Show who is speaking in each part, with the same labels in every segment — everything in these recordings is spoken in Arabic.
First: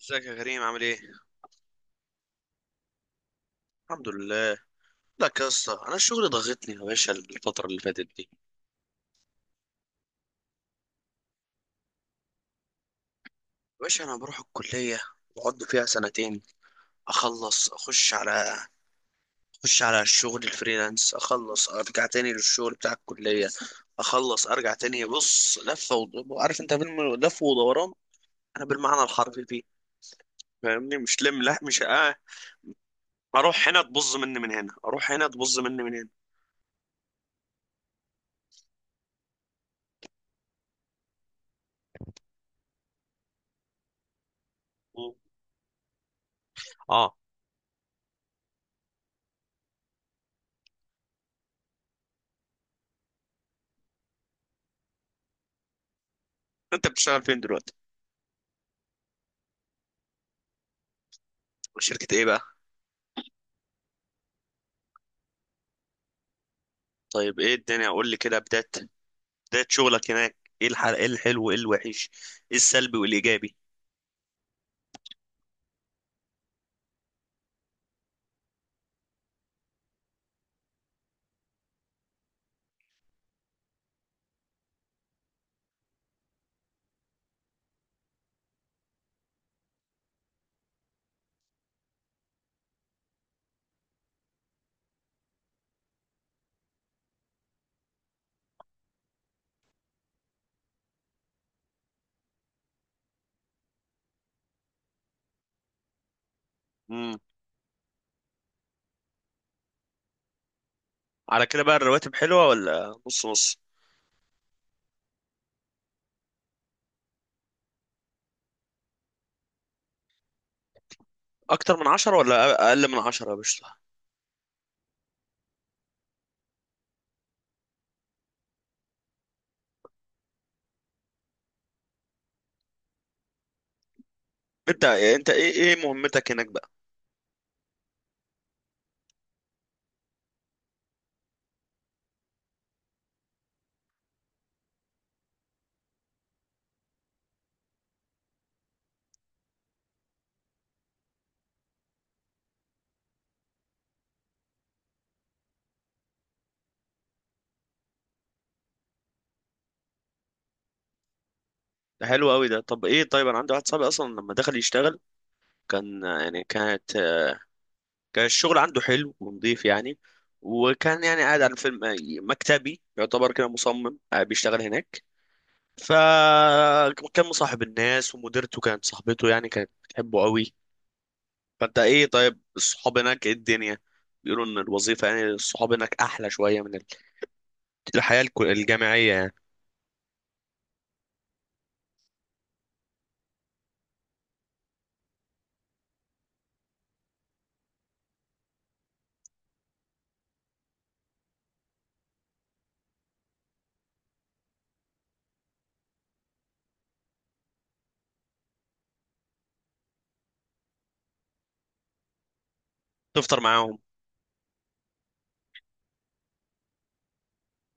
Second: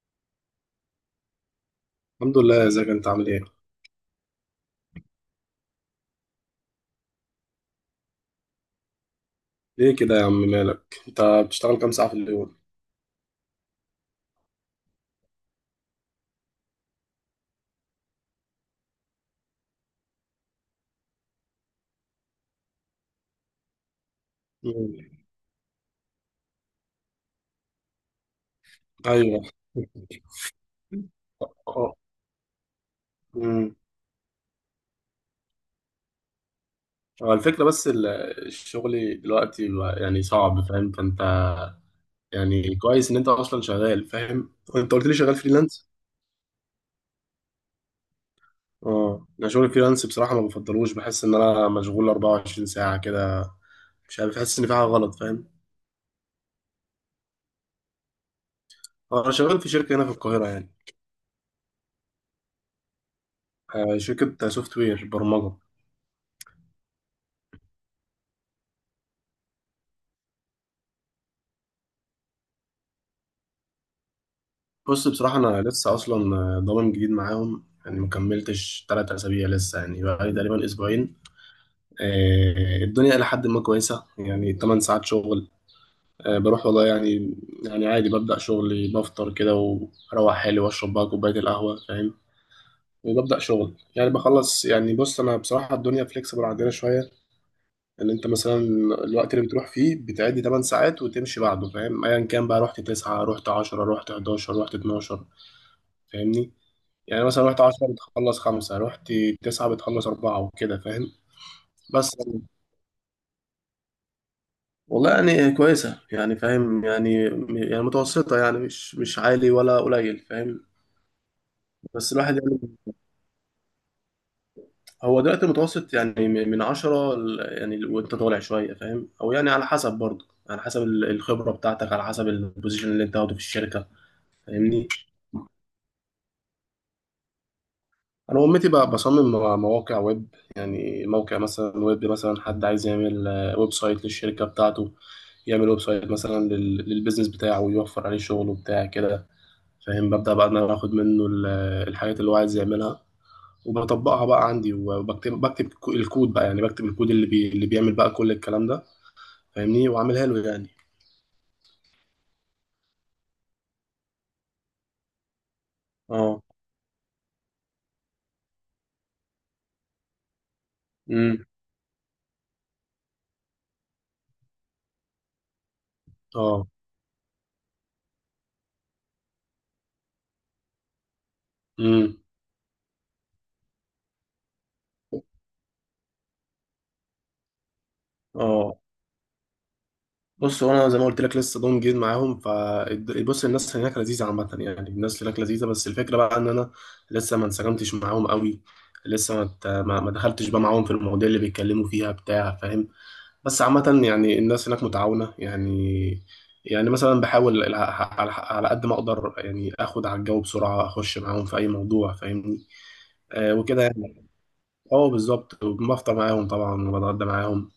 Speaker 1: ازيك يا كريم عامل ايه؟
Speaker 2: الحمد لله، ازيك انت عامل ايه؟
Speaker 1: الحمد لله. لك يا اسطى، انا الشغل ضغطني يا باشا الفترة اللي فاتت دي. يا
Speaker 2: ليه كده يا عم مالك؟ انت بتشتغل كام ساعة في اليوم؟
Speaker 1: باشا انا بروح الكلية، بقعد فيها سنتين، اخلص اخش على الشغل الفريلانس، اخلص ارجع تاني للشغل بتاع الكلية، اخلص ارجع تاني.
Speaker 2: مم.
Speaker 1: بص لفة عارف انت فيلم لف ودوران، انا بالمعنى
Speaker 2: ايوه.
Speaker 1: الحرفي فيه. فاهمني، مش لم لا مش
Speaker 2: اه.
Speaker 1: اروح
Speaker 2: مم.
Speaker 1: هنا تبظ مني من هنا، اروح هنا تبظ مني من هنا.
Speaker 2: هو الفكرة بس الشغل دلوقتي بقى يعني صعب فاهم؟ فانت يعني كويس ان انت اصلا شغال، فاهم؟ انت قلت لي شغال فريلانس؟
Speaker 1: اه.
Speaker 2: اه، انا شغل فريلانس بصراحة ما بفضلوش، بحس ان انا مشغول 24 ساعة كده، مش عارف، بحس ان في حاجة غلط، فاهم؟
Speaker 1: انت بتشتغل فين دلوقتي؟
Speaker 2: انا شغال في شركة هنا في القاهرة يعني،
Speaker 1: شركة ايه بقى؟
Speaker 2: شركة سوفت وير، برمجة.
Speaker 1: طيب ايه الدنيا، قول لي كده بداية بداية شغلك هناك، ايه الحلو وايه الوحش، ايه السلبي والايجابي.
Speaker 2: بص بصراحة أنا لسه أصلا ضامن جديد معاهم، يعني مكملتش تلات أسابيع لسه، يعني بقالي تقريبا أسبوعين. الدنيا إلى حد ما كويسة، يعني تمن ساعات شغل. بروح والله يعني، يعني عادي ببدأ شغلي، بفطر كده وأروح حالي وأشرب بقى كوباية القهوة، فاهم؟ وببدأ شغل، يعني بخلص يعني. بص أنا بصراحة الدنيا فليكسبل عندنا شوية، إن أنت مثلا الوقت اللي بتروح فيه بتعدي تمن ساعات وتمشي بعده، فاهم؟ أيا كان، بقى رحت تسعة، رحت عشرة، رحت حداشر، رحت اتناشر، فاهمني؟
Speaker 1: امم
Speaker 2: يعني مثلا رحت 10 بتخلص خمسة، رحت 9 بتخلص أربعة، وكده فاهم.
Speaker 1: على كده بقى الرواتب
Speaker 2: بس
Speaker 1: حلوة ولا نص نص؟
Speaker 2: والله يعني كويسة يعني، فاهم يعني، يعني متوسطة يعني، مش مش عالي ولا قليل، فاهم.
Speaker 1: اكتر من
Speaker 2: بس
Speaker 1: عشرة
Speaker 2: الواحد
Speaker 1: ولا
Speaker 2: يعني،
Speaker 1: اقل من عشرة يا باشا؟
Speaker 2: هو دلوقتي المتوسط يعني من عشرة يعني وانت طالع شوية، فاهم؟ أو يعني على حسب برضه، على حسب الخبرة بتاعتك، على حسب البوزيشن اللي انت واخده في الشركة،
Speaker 1: انت
Speaker 2: فاهمني؟
Speaker 1: انت ايه مهمتك هناك بقى؟
Speaker 2: انا امتي بقى بصمم مواقع ويب، يعني موقع مثلا ويب، مثلا حد عايز يعمل ويب سايت للشركه بتاعته، يعمل ويب سايت مثلا للبيزنس بتاعه، ويوفر عليه شغل وبتاع كده، فاهم. ببدا بقى ان انا اخد منه الحاجات اللي هو عايز يعملها، وبطبقها بقى عندي، وبكتب الكود بقى، يعني بكتب الكود اللي اللي بيعمل بقى كل الكلام ده، فاهمني، واعملها له يعني.
Speaker 1: ده حلو قوي ده. طب ايه، طيب انا عندي واحد صاحبي اصلا لما دخل يشتغل، كان
Speaker 2: اه.
Speaker 1: يعني كان الشغل عنده حلو ونظيف يعني، وكان يعني قاعد
Speaker 2: امم
Speaker 1: على فيلم مكتبي، يعتبر كده مصمم، بيشتغل هناك.
Speaker 2: اه.
Speaker 1: فكان مصاحب الناس، ومديرته كانت صاحبته يعني، كانت بتحبه قوي. فانت ايه؟
Speaker 2: امم
Speaker 1: طيب الصحاب هناك، ايه الدنيا؟ بيقولوا ان الوظيفة يعني الصحاب هناك احلى شوية من الحياة
Speaker 2: اه
Speaker 1: الجامعية يعني.
Speaker 2: بص، هو انا زي ما قلت لك لسه ضم جديد معاهم، ف بص، الناس هناك لذيذه عامه، يعني الناس هناك لذيذه، بس الفكره بقى ان انا لسه ما انسجمتش معاهم قوي، لسه ما ت- ما ما دخلتش بقى معاهم في المواضيع اللي بيتكلموا فيها بتاع، فاهم. بس عامه يعني الناس هناك متعاونه يعني، يعني مثلا بحاول على قد ما اقدر يعني اخد على الجو بسرعه، اخش معاهم في اي موضوع، فاهمني.
Speaker 1: تفطر
Speaker 2: آه
Speaker 1: معاهم.
Speaker 2: وكده يعني. اه بالظبط، بفطر معاهم طبعا، وبتغدى معاهم،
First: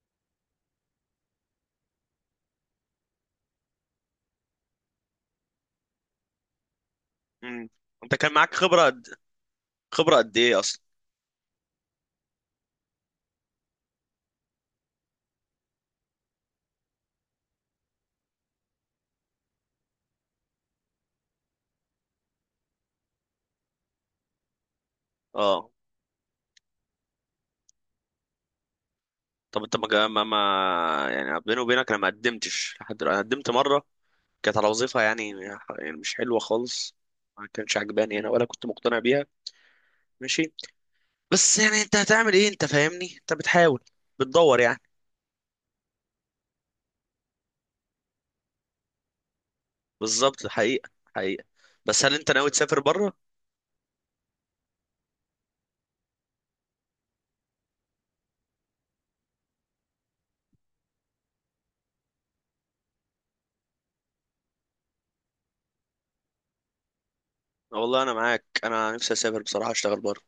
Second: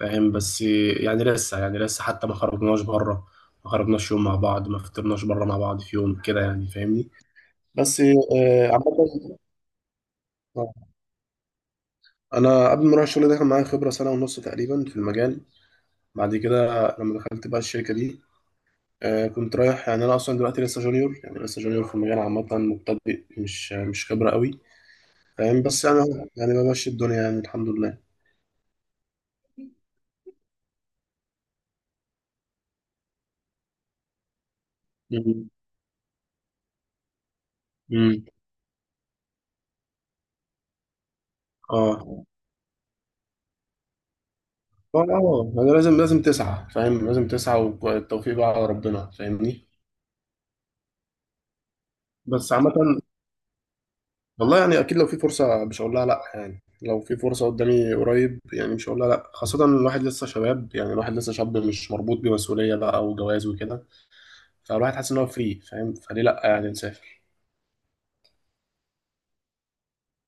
Speaker 2: فاهم. بس يعني لسه، يعني لسه حتى ما خرجناش بره، ما خرجناش يوم مع بعض، ما فطرناش بره مع بعض في يوم كده يعني، فاهمني.
Speaker 1: مم.
Speaker 2: بس
Speaker 1: انت كان معاك
Speaker 2: عامة.
Speaker 1: خبرة قد ايه اصلا؟
Speaker 2: آه، انا قبل ما اروح الشغل ده كان معايا خبرة سنة ونص تقريبا في المجال. بعد كده لما دخلت بقى الشركة دي، كنت رايح يعني، انا اصلا دلوقتي لسه جونيور، يعني لسه جونيور في المجال عامة، مبتدئ، مش مش خبرة قوي، فاهم.
Speaker 1: اه.
Speaker 2: بس يعني، يعني بمشي الدنيا يعني، الحمد لله.
Speaker 1: طب انت ما جا- ما ما- يعني بيني وبينك انا ما قدمتش لحد، انا قدمت مرة، كانت على وظيفة، يعني
Speaker 2: مم.
Speaker 1: يعني مش حلوة خالص، ما كانش عجباني
Speaker 2: مم.
Speaker 1: انا ولا كنت مقتنع بيها. ماشي، بس يعني انت
Speaker 2: اه.
Speaker 1: هتعمل ايه؟ انت فاهمني، انت بتحاول، بتدور يعني.
Speaker 2: اه. انا لازم، لازم تسعى فاهم، لازم تسعى، والتوفيق بقى على ربنا، فاهمني.
Speaker 1: بالظبط. حقيقة حقيقة. بس هل انت ناوي
Speaker 2: بس عامة
Speaker 1: تسافر بره؟
Speaker 2: والله يعني اكيد لو في فرصة مش هقول لها لا، يعني لو في فرصة قدامي قريب يعني مش هقول لها لا، خاصة إن الواحد لسه شباب، يعني الواحد لسه شاب، مش مربوط بمسؤولية بقى وجواز وكده، فالواحد حاسس ان هو فري، فاهم؟ فليه لا، يعني نسافر.
Speaker 1: والله انا معاك، انا نفسي اسافر بصراحه، اشتغل بره.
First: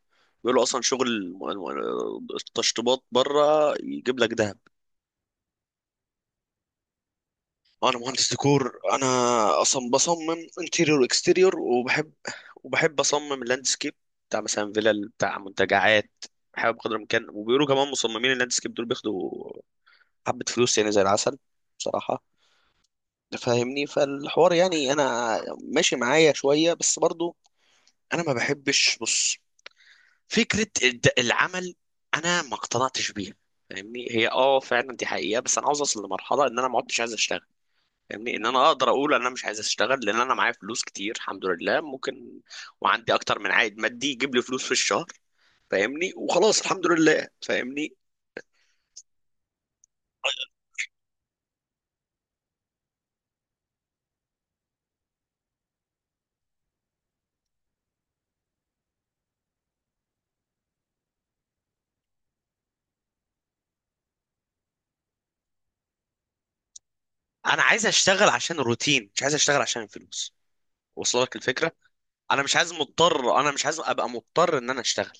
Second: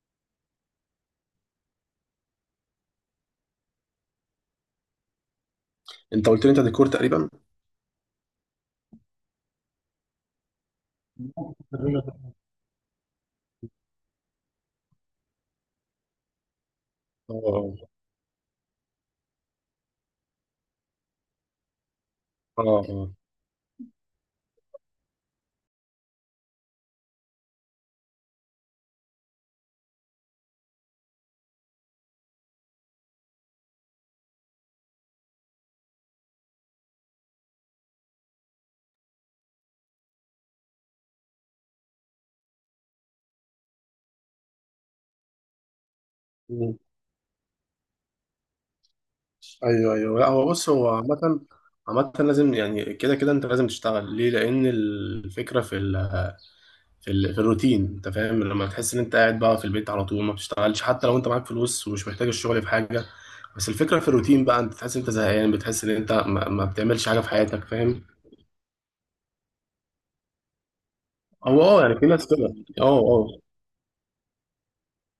Speaker 1: بيقولوا اصلا شغل التشطيبات بره يجيب لك دهب.
Speaker 2: انت قلت لي انت ديكور تقريبا.
Speaker 1: انا مهندس ديكور انا، اصلا بصمم انتيريور واكستيريور، وبحب اصمم اللاندسكيب بتاع مثلا فيلل، بتاع منتجعات، بحاول بقدر الامكان. وبيقولوا
Speaker 2: اه.
Speaker 1: كمان مصممين اللاندسكيب دول بياخدوا حبه فلوس يعني، زي العسل بصراحه.
Speaker 2: اه. اه.
Speaker 1: تفهمني، فالحوار يعني انا ماشي معايا شويه، بس برضو انا ما بحبش، بص، فكرة العمل أنا ما اقتنعتش بيها. فاهمني، هي اه فعلا دي حقيقة، بس أنا عاوز أوصل لمرحلة إن أنا ما عدتش عايز أشتغل. فاهمني، إن أنا أقدر أقول ان أنا مش عايز أشتغل لأن أنا معايا فلوس كتير الحمد لله، ممكن. وعندي أكتر من عائد مادي يجيب لي فلوس في الشهر، فاهمني، وخلاص
Speaker 2: مم.
Speaker 1: الحمد لله. فاهمني،
Speaker 2: ايوه، ايوه، لا، هو بص هو عامة، عامة لازم، يعني كده كده انت لازم تشتغل ليه؟ لأن الفكرة في ال، في الروتين انت فاهم، لما تحس ان انت قاعد بقى في البيت على طول، ما بتشتغلش حتى لو انت معاك فلوس ومش محتاج الشغل في حاجه، بس الفكره في الروتين بقى، انت تحس ان انت زهقان، بتحس ان انت ما بتعملش حاجه في
Speaker 1: أنا
Speaker 2: حياتك،
Speaker 1: عايز
Speaker 2: فاهم.
Speaker 1: أشتغل عشان الروتين، مش عايز أشتغل عشان الفلوس. وصل لك
Speaker 2: او
Speaker 1: الفكرة؟
Speaker 2: اه، يعني في ناس
Speaker 1: أنا
Speaker 2: كده.
Speaker 1: مش عايز
Speaker 2: اه. اه
Speaker 1: مضطر أنا مش عايز أبقى مضطر إن أنا أشتغل.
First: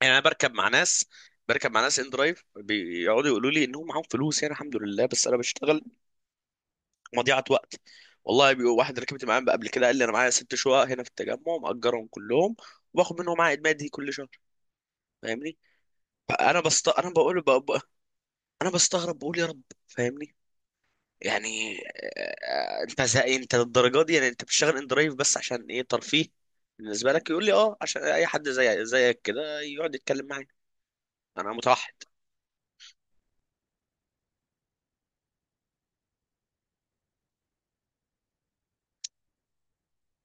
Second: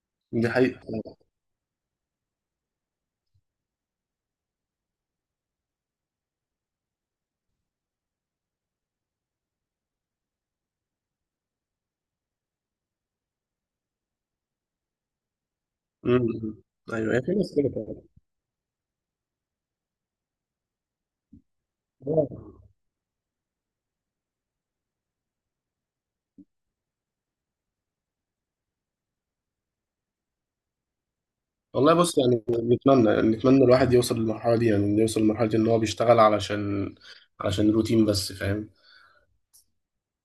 Speaker 1: يعني انا
Speaker 2: دي
Speaker 1: بركب مع
Speaker 2: حقيقه،
Speaker 1: ناس، بركب مع ناس ان درايف بيقعدوا يقولوا لي انهم معاهم فلوس، يعني الحمد لله، بس انا بشتغل. مضيعه وقت. والله واحد ركبت معاه قبل كده قال لي انا معايا ست شقق هنا في التجمع، مأجرهم كلهم، وباخد منهم عائد مادي كل شهر. فاهمني،
Speaker 2: امم إمم.
Speaker 1: فانا بست انا
Speaker 2: ايوه هي في
Speaker 1: بقول ب...
Speaker 2: ناس كده
Speaker 1: ب...
Speaker 2: فعلا.
Speaker 1: انا بستغرب، بقول يا رب. فاهمني يعني،
Speaker 2: آه.
Speaker 1: انت زي للدرجه دي يعني؟ انت بتشتغل ان درايف بس عشان ايه، ترفيه بالنسبه لك؟ يقول لي اه عشان اي حد زي زيك كده يقعد يتكلم معايا، انا متوحد.
Speaker 2: والله بص يعني، نتمنى نتمنى الواحد يوصل للمرحله دي، يعني إنه يوصل لمرحله ان هو بيشتغل علشان علشان روتين بس، فاهم.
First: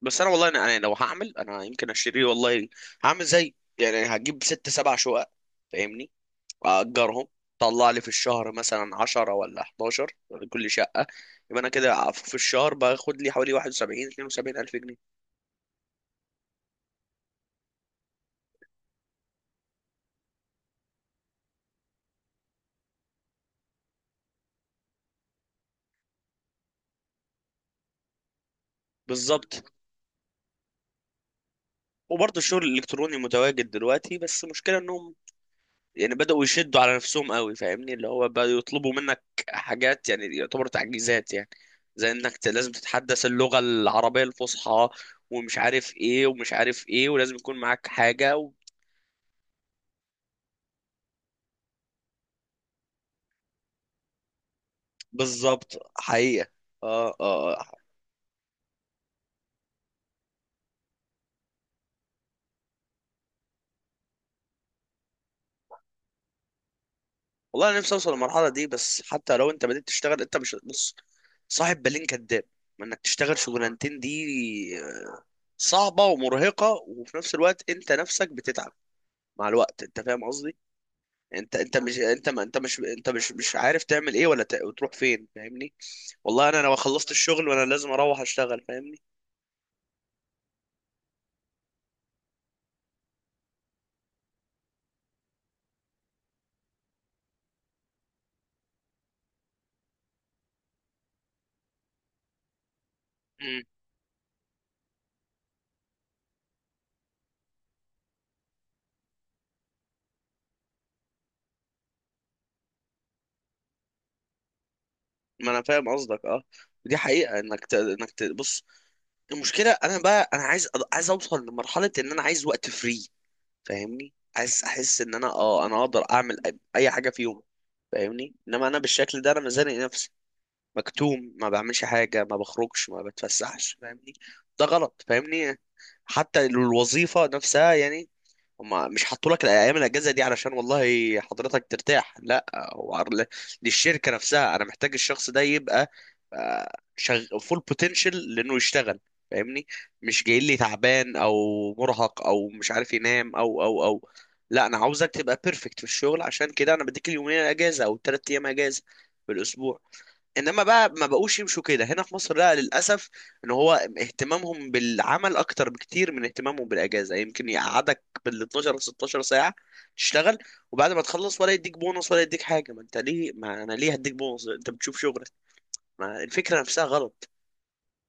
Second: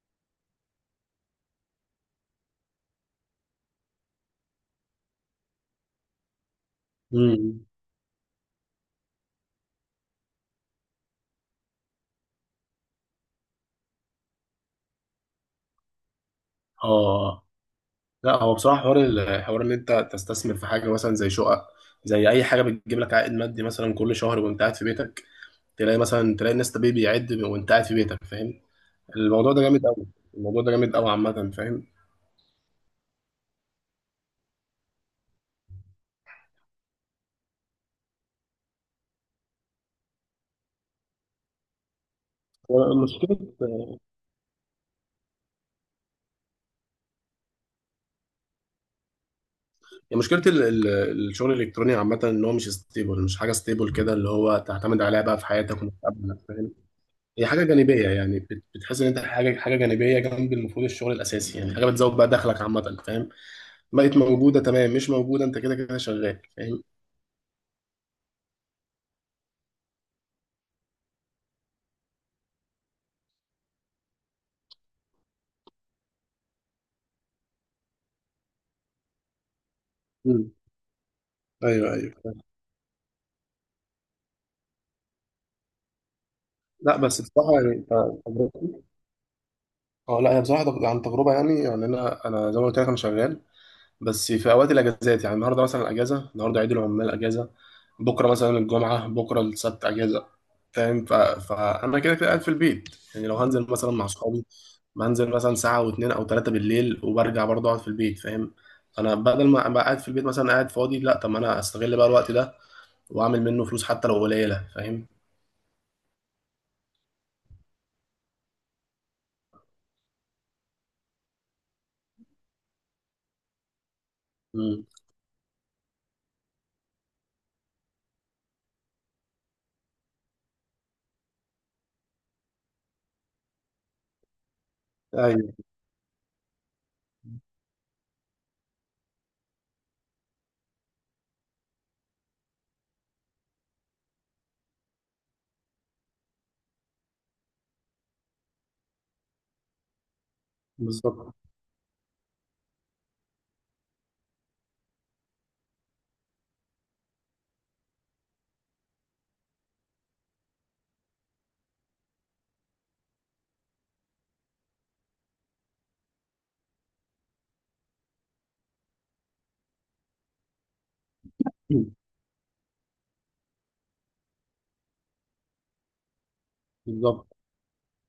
Speaker 1: بس انا والله انا لو هعمل انا يمكن اشتري، والله هعمل زي يعني، هجيب ست سبع شقق، فاهمني، واجرهم
Speaker 2: امم
Speaker 1: طلع لي في الشهر مثلا 10 ولا 11 كل شقه، يبقى انا كده في الشهر باخد لي حوالي 71 72 الف جنيه.
Speaker 2: اه لا، هو بصراحة حوار، الحوار ان انت تستثمر في حاجة مثلا زي شقق، زي اي حاجة بتجيب لك عائد مادي مثلا كل شهر وانت قاعد في بيتك، تلاقي مثلا، تلاقي الناس طبيعي بيعد وانت قاعد في بيتك، فاهم. الموضوع ده
Speaker 1: بالظبط.
Speaker 2: جامد قوي، الموضوع ده جامد قوي عامة، فاهم.
Speaker 1: وبرضه الشغل الالكتروني متواجد دلوقتي، بس المشكله انهم يعني بدأوا يشدوا على نفسهم قوي، فاهمني، اللي هو بدأوا يطلبوا منك حاجات يعني يعتبر تعجيزات يعني، زي انك لازم
Speaker 2: هو
Speaker 1: تتحدث
Speaker 2: مشكلة،
Speaker 1: اللغة العربية الفصحى، ومش عارف ايه ومش عارف ايه، ولازم يكون معاك حاجة
Speaker 2: هي مشكلة الشغل الالكتروني عامة، ان هو مش ستيبل، مش حاجة ستيبل كده اللي هو تعتمد عليها بقى في حياتك
Speaker 1: بالظبط.
Speaker 2: ومستقبلك،
Speaker 1: حقيقة.
Speaker 2: فاهم.
Speaker 1: اه
Speaker 2: هي
Speaker 1: اه
Speaker 2: حاجة جانبية، يعني بتحس ان انت حاجة، حاجة جانبية جنب المفروض الشغل الاساسي، يعني حاجة بتزود بقى دخلك عامة، فاهم. بقت موجودة تمام، مش موجودة انت كده كده شغال، فاهم.
Speaker 1: والله انا نفسي اوصل للمرحلة دي، بس حتى لو انت بدأت تشتغل انت مش، بص، صاحب بالين كداب، ما انك تشتغل شغلانتين دي صعبة ومرهقة، وفي نفس الوقت انت نفسك بتتعب مع الوقت، انت فاهم
Speaker 2: مم.
Speaker 1: قصدي. انت انت
Speaker 2: ايوه،
Speaker 1: مش
Speaker 2: ايوه،
Speaker 1: انت ما انت مش انت مش مش عارف تعمل ايه وتروح فين، فاهمني. والله انا لو
Speaker 2: لا
Speaker 1: خلصت
Speaker 2: بس
Speaker 1: الشغل
Speaker 2: بصراحة
Speaker 1: وانا
Speaker 2: يعني
Speaker 1: لازم اروح اشتغل،
Speaker 2: تجربتي،
Speaker 1: فاهمني.
Speaker 2: اه لا، هي بصراحة عن تجربة يعني، يعني انا، انا زي ما قلت لك انا شغال، بس في اوقات الاجازات، يعني النهارده مثلا اجازة، النهارده عيد العمال اجازة، بكرة مثلا الجمعة، بكرة السبت اجازة، فاهم. فانا كده كده قاعد في البيت، يعني لو
Speaker 1: امم
Speaker 2: هنزل مثلا مع اصحابي، بنزل مثلا ساعة واتنين او تلاتة بالليل، وبرجع برضه اقعد في البيت، فاهم. انا بدل ما ابقى قاعد في البيت مثلا قاعد فاضي، لا طب ما انا استغل بقى الوقت ده واعمل منه فلوس حتى لو قليله، فاهم.
Speaker 1: ما انا فاهم قصدك اه. ودي حقيقة بص، المشكلة انا بقى انا عايز عايز اوصل لمرحلة ان انا عايز وقت فري، فاهمني، عايز
Speaker 2: امم
Speaker 1: احس ان انا اه انا اقدر اعمل أي حاجة في يوم. فاهمني، انما انا بالشكل ده انا مزنق نفسي، مكتوم، ما بعملش حاجة، ما بخرجش، ما بتفسحش، فاهمني، ده غلط.
Speaker 2: ايوه،
Speaker 1: فاهمني، حتى الوظيفة نفسها يعني، هما مش حطوا لك الايام الاجازه دي علشان والله حضرتك ترتاح، لا، هو عر- للشركه نفسها انا محتاج الشخص ده يبقى فول بوتنشال لانه يشتغل، فاهمني، مش جاي لي تعبان او
Speaker 2: بالظبط.
Speaker 1: مرهق او مش عارف ينام او لا، انا عاوزك تبقى بيرفكت في الشغل، عشان كده انا بديك اليومين اجازه او الثلاث ايام اجازه في الاسبوع. انما بقى ما بقوش يمشوا كده هنا في مصر، لا للاسف، ان هو اهتمامهم بالعمل اكتر بكتير من اهتمامهم بالاجازه، يمكن يقعدك بال 12 16 ساعه تشتغل، وبعد ما تخلص ولا يديك بونص ولا يديك حاجه. ما انت ليه، ما انا ليه هديك بونص، انت بتشوف شغلك. ما الفكره نفسها
Speaker 2: بالظبط.
Speaker 1: غلط،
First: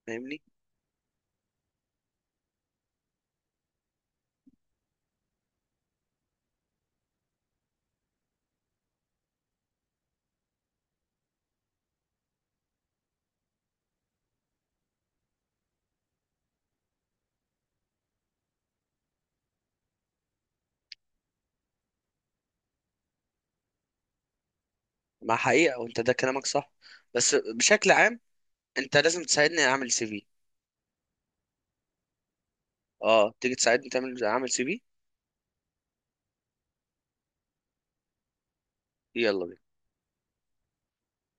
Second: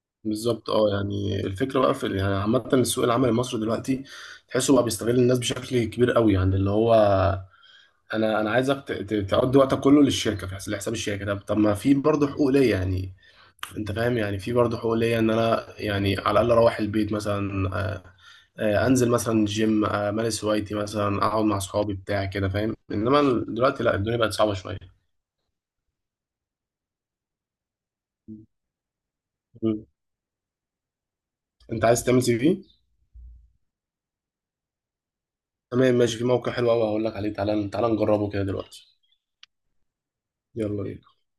Speaker 1: فاهمني.
Speaker 2: بالظبط اه، يعني الفكره بقى في، يعني عامه السوق العمل المصري دلوقتي، تحسه بقى بيستغل الناس بشكل كبير قوي، يعني اللي هو انا، انا عايزك تقضي وقتك كله للشركه في لحساب الشركه، طب طب ما في برضه حقوق ليا يعني، انت فاهم يعني، في برضه حقوق ليا ان انا يعني على الاقل اروح البيت مثلا، انزل مثلا جيم، امارس هوايتي، مثلا اقعد مع اصحابي بتاع كده، فاهم. انما دلوقتي لا، الدنيا بقت صعبه
Speaker 1: ما حقيقه، وانت ده كلامك صح، بس بشكل عام
Speaker 2: شويه.
Speaker 1: انت لازم تساعدني اعمل سي في.
Speaker 2: انت عايز تعمل سي في؟
Speaker 1: اه تيجي تساعدني اعمل سي في.
Speaker 2: تمام ماشي، في موقع حلو قوي هقول لك عليه، تعالى تعالى نجربه كده دلوقتي.
Speaker 1: يلا بينا.
Speaker 2: يلا بينا.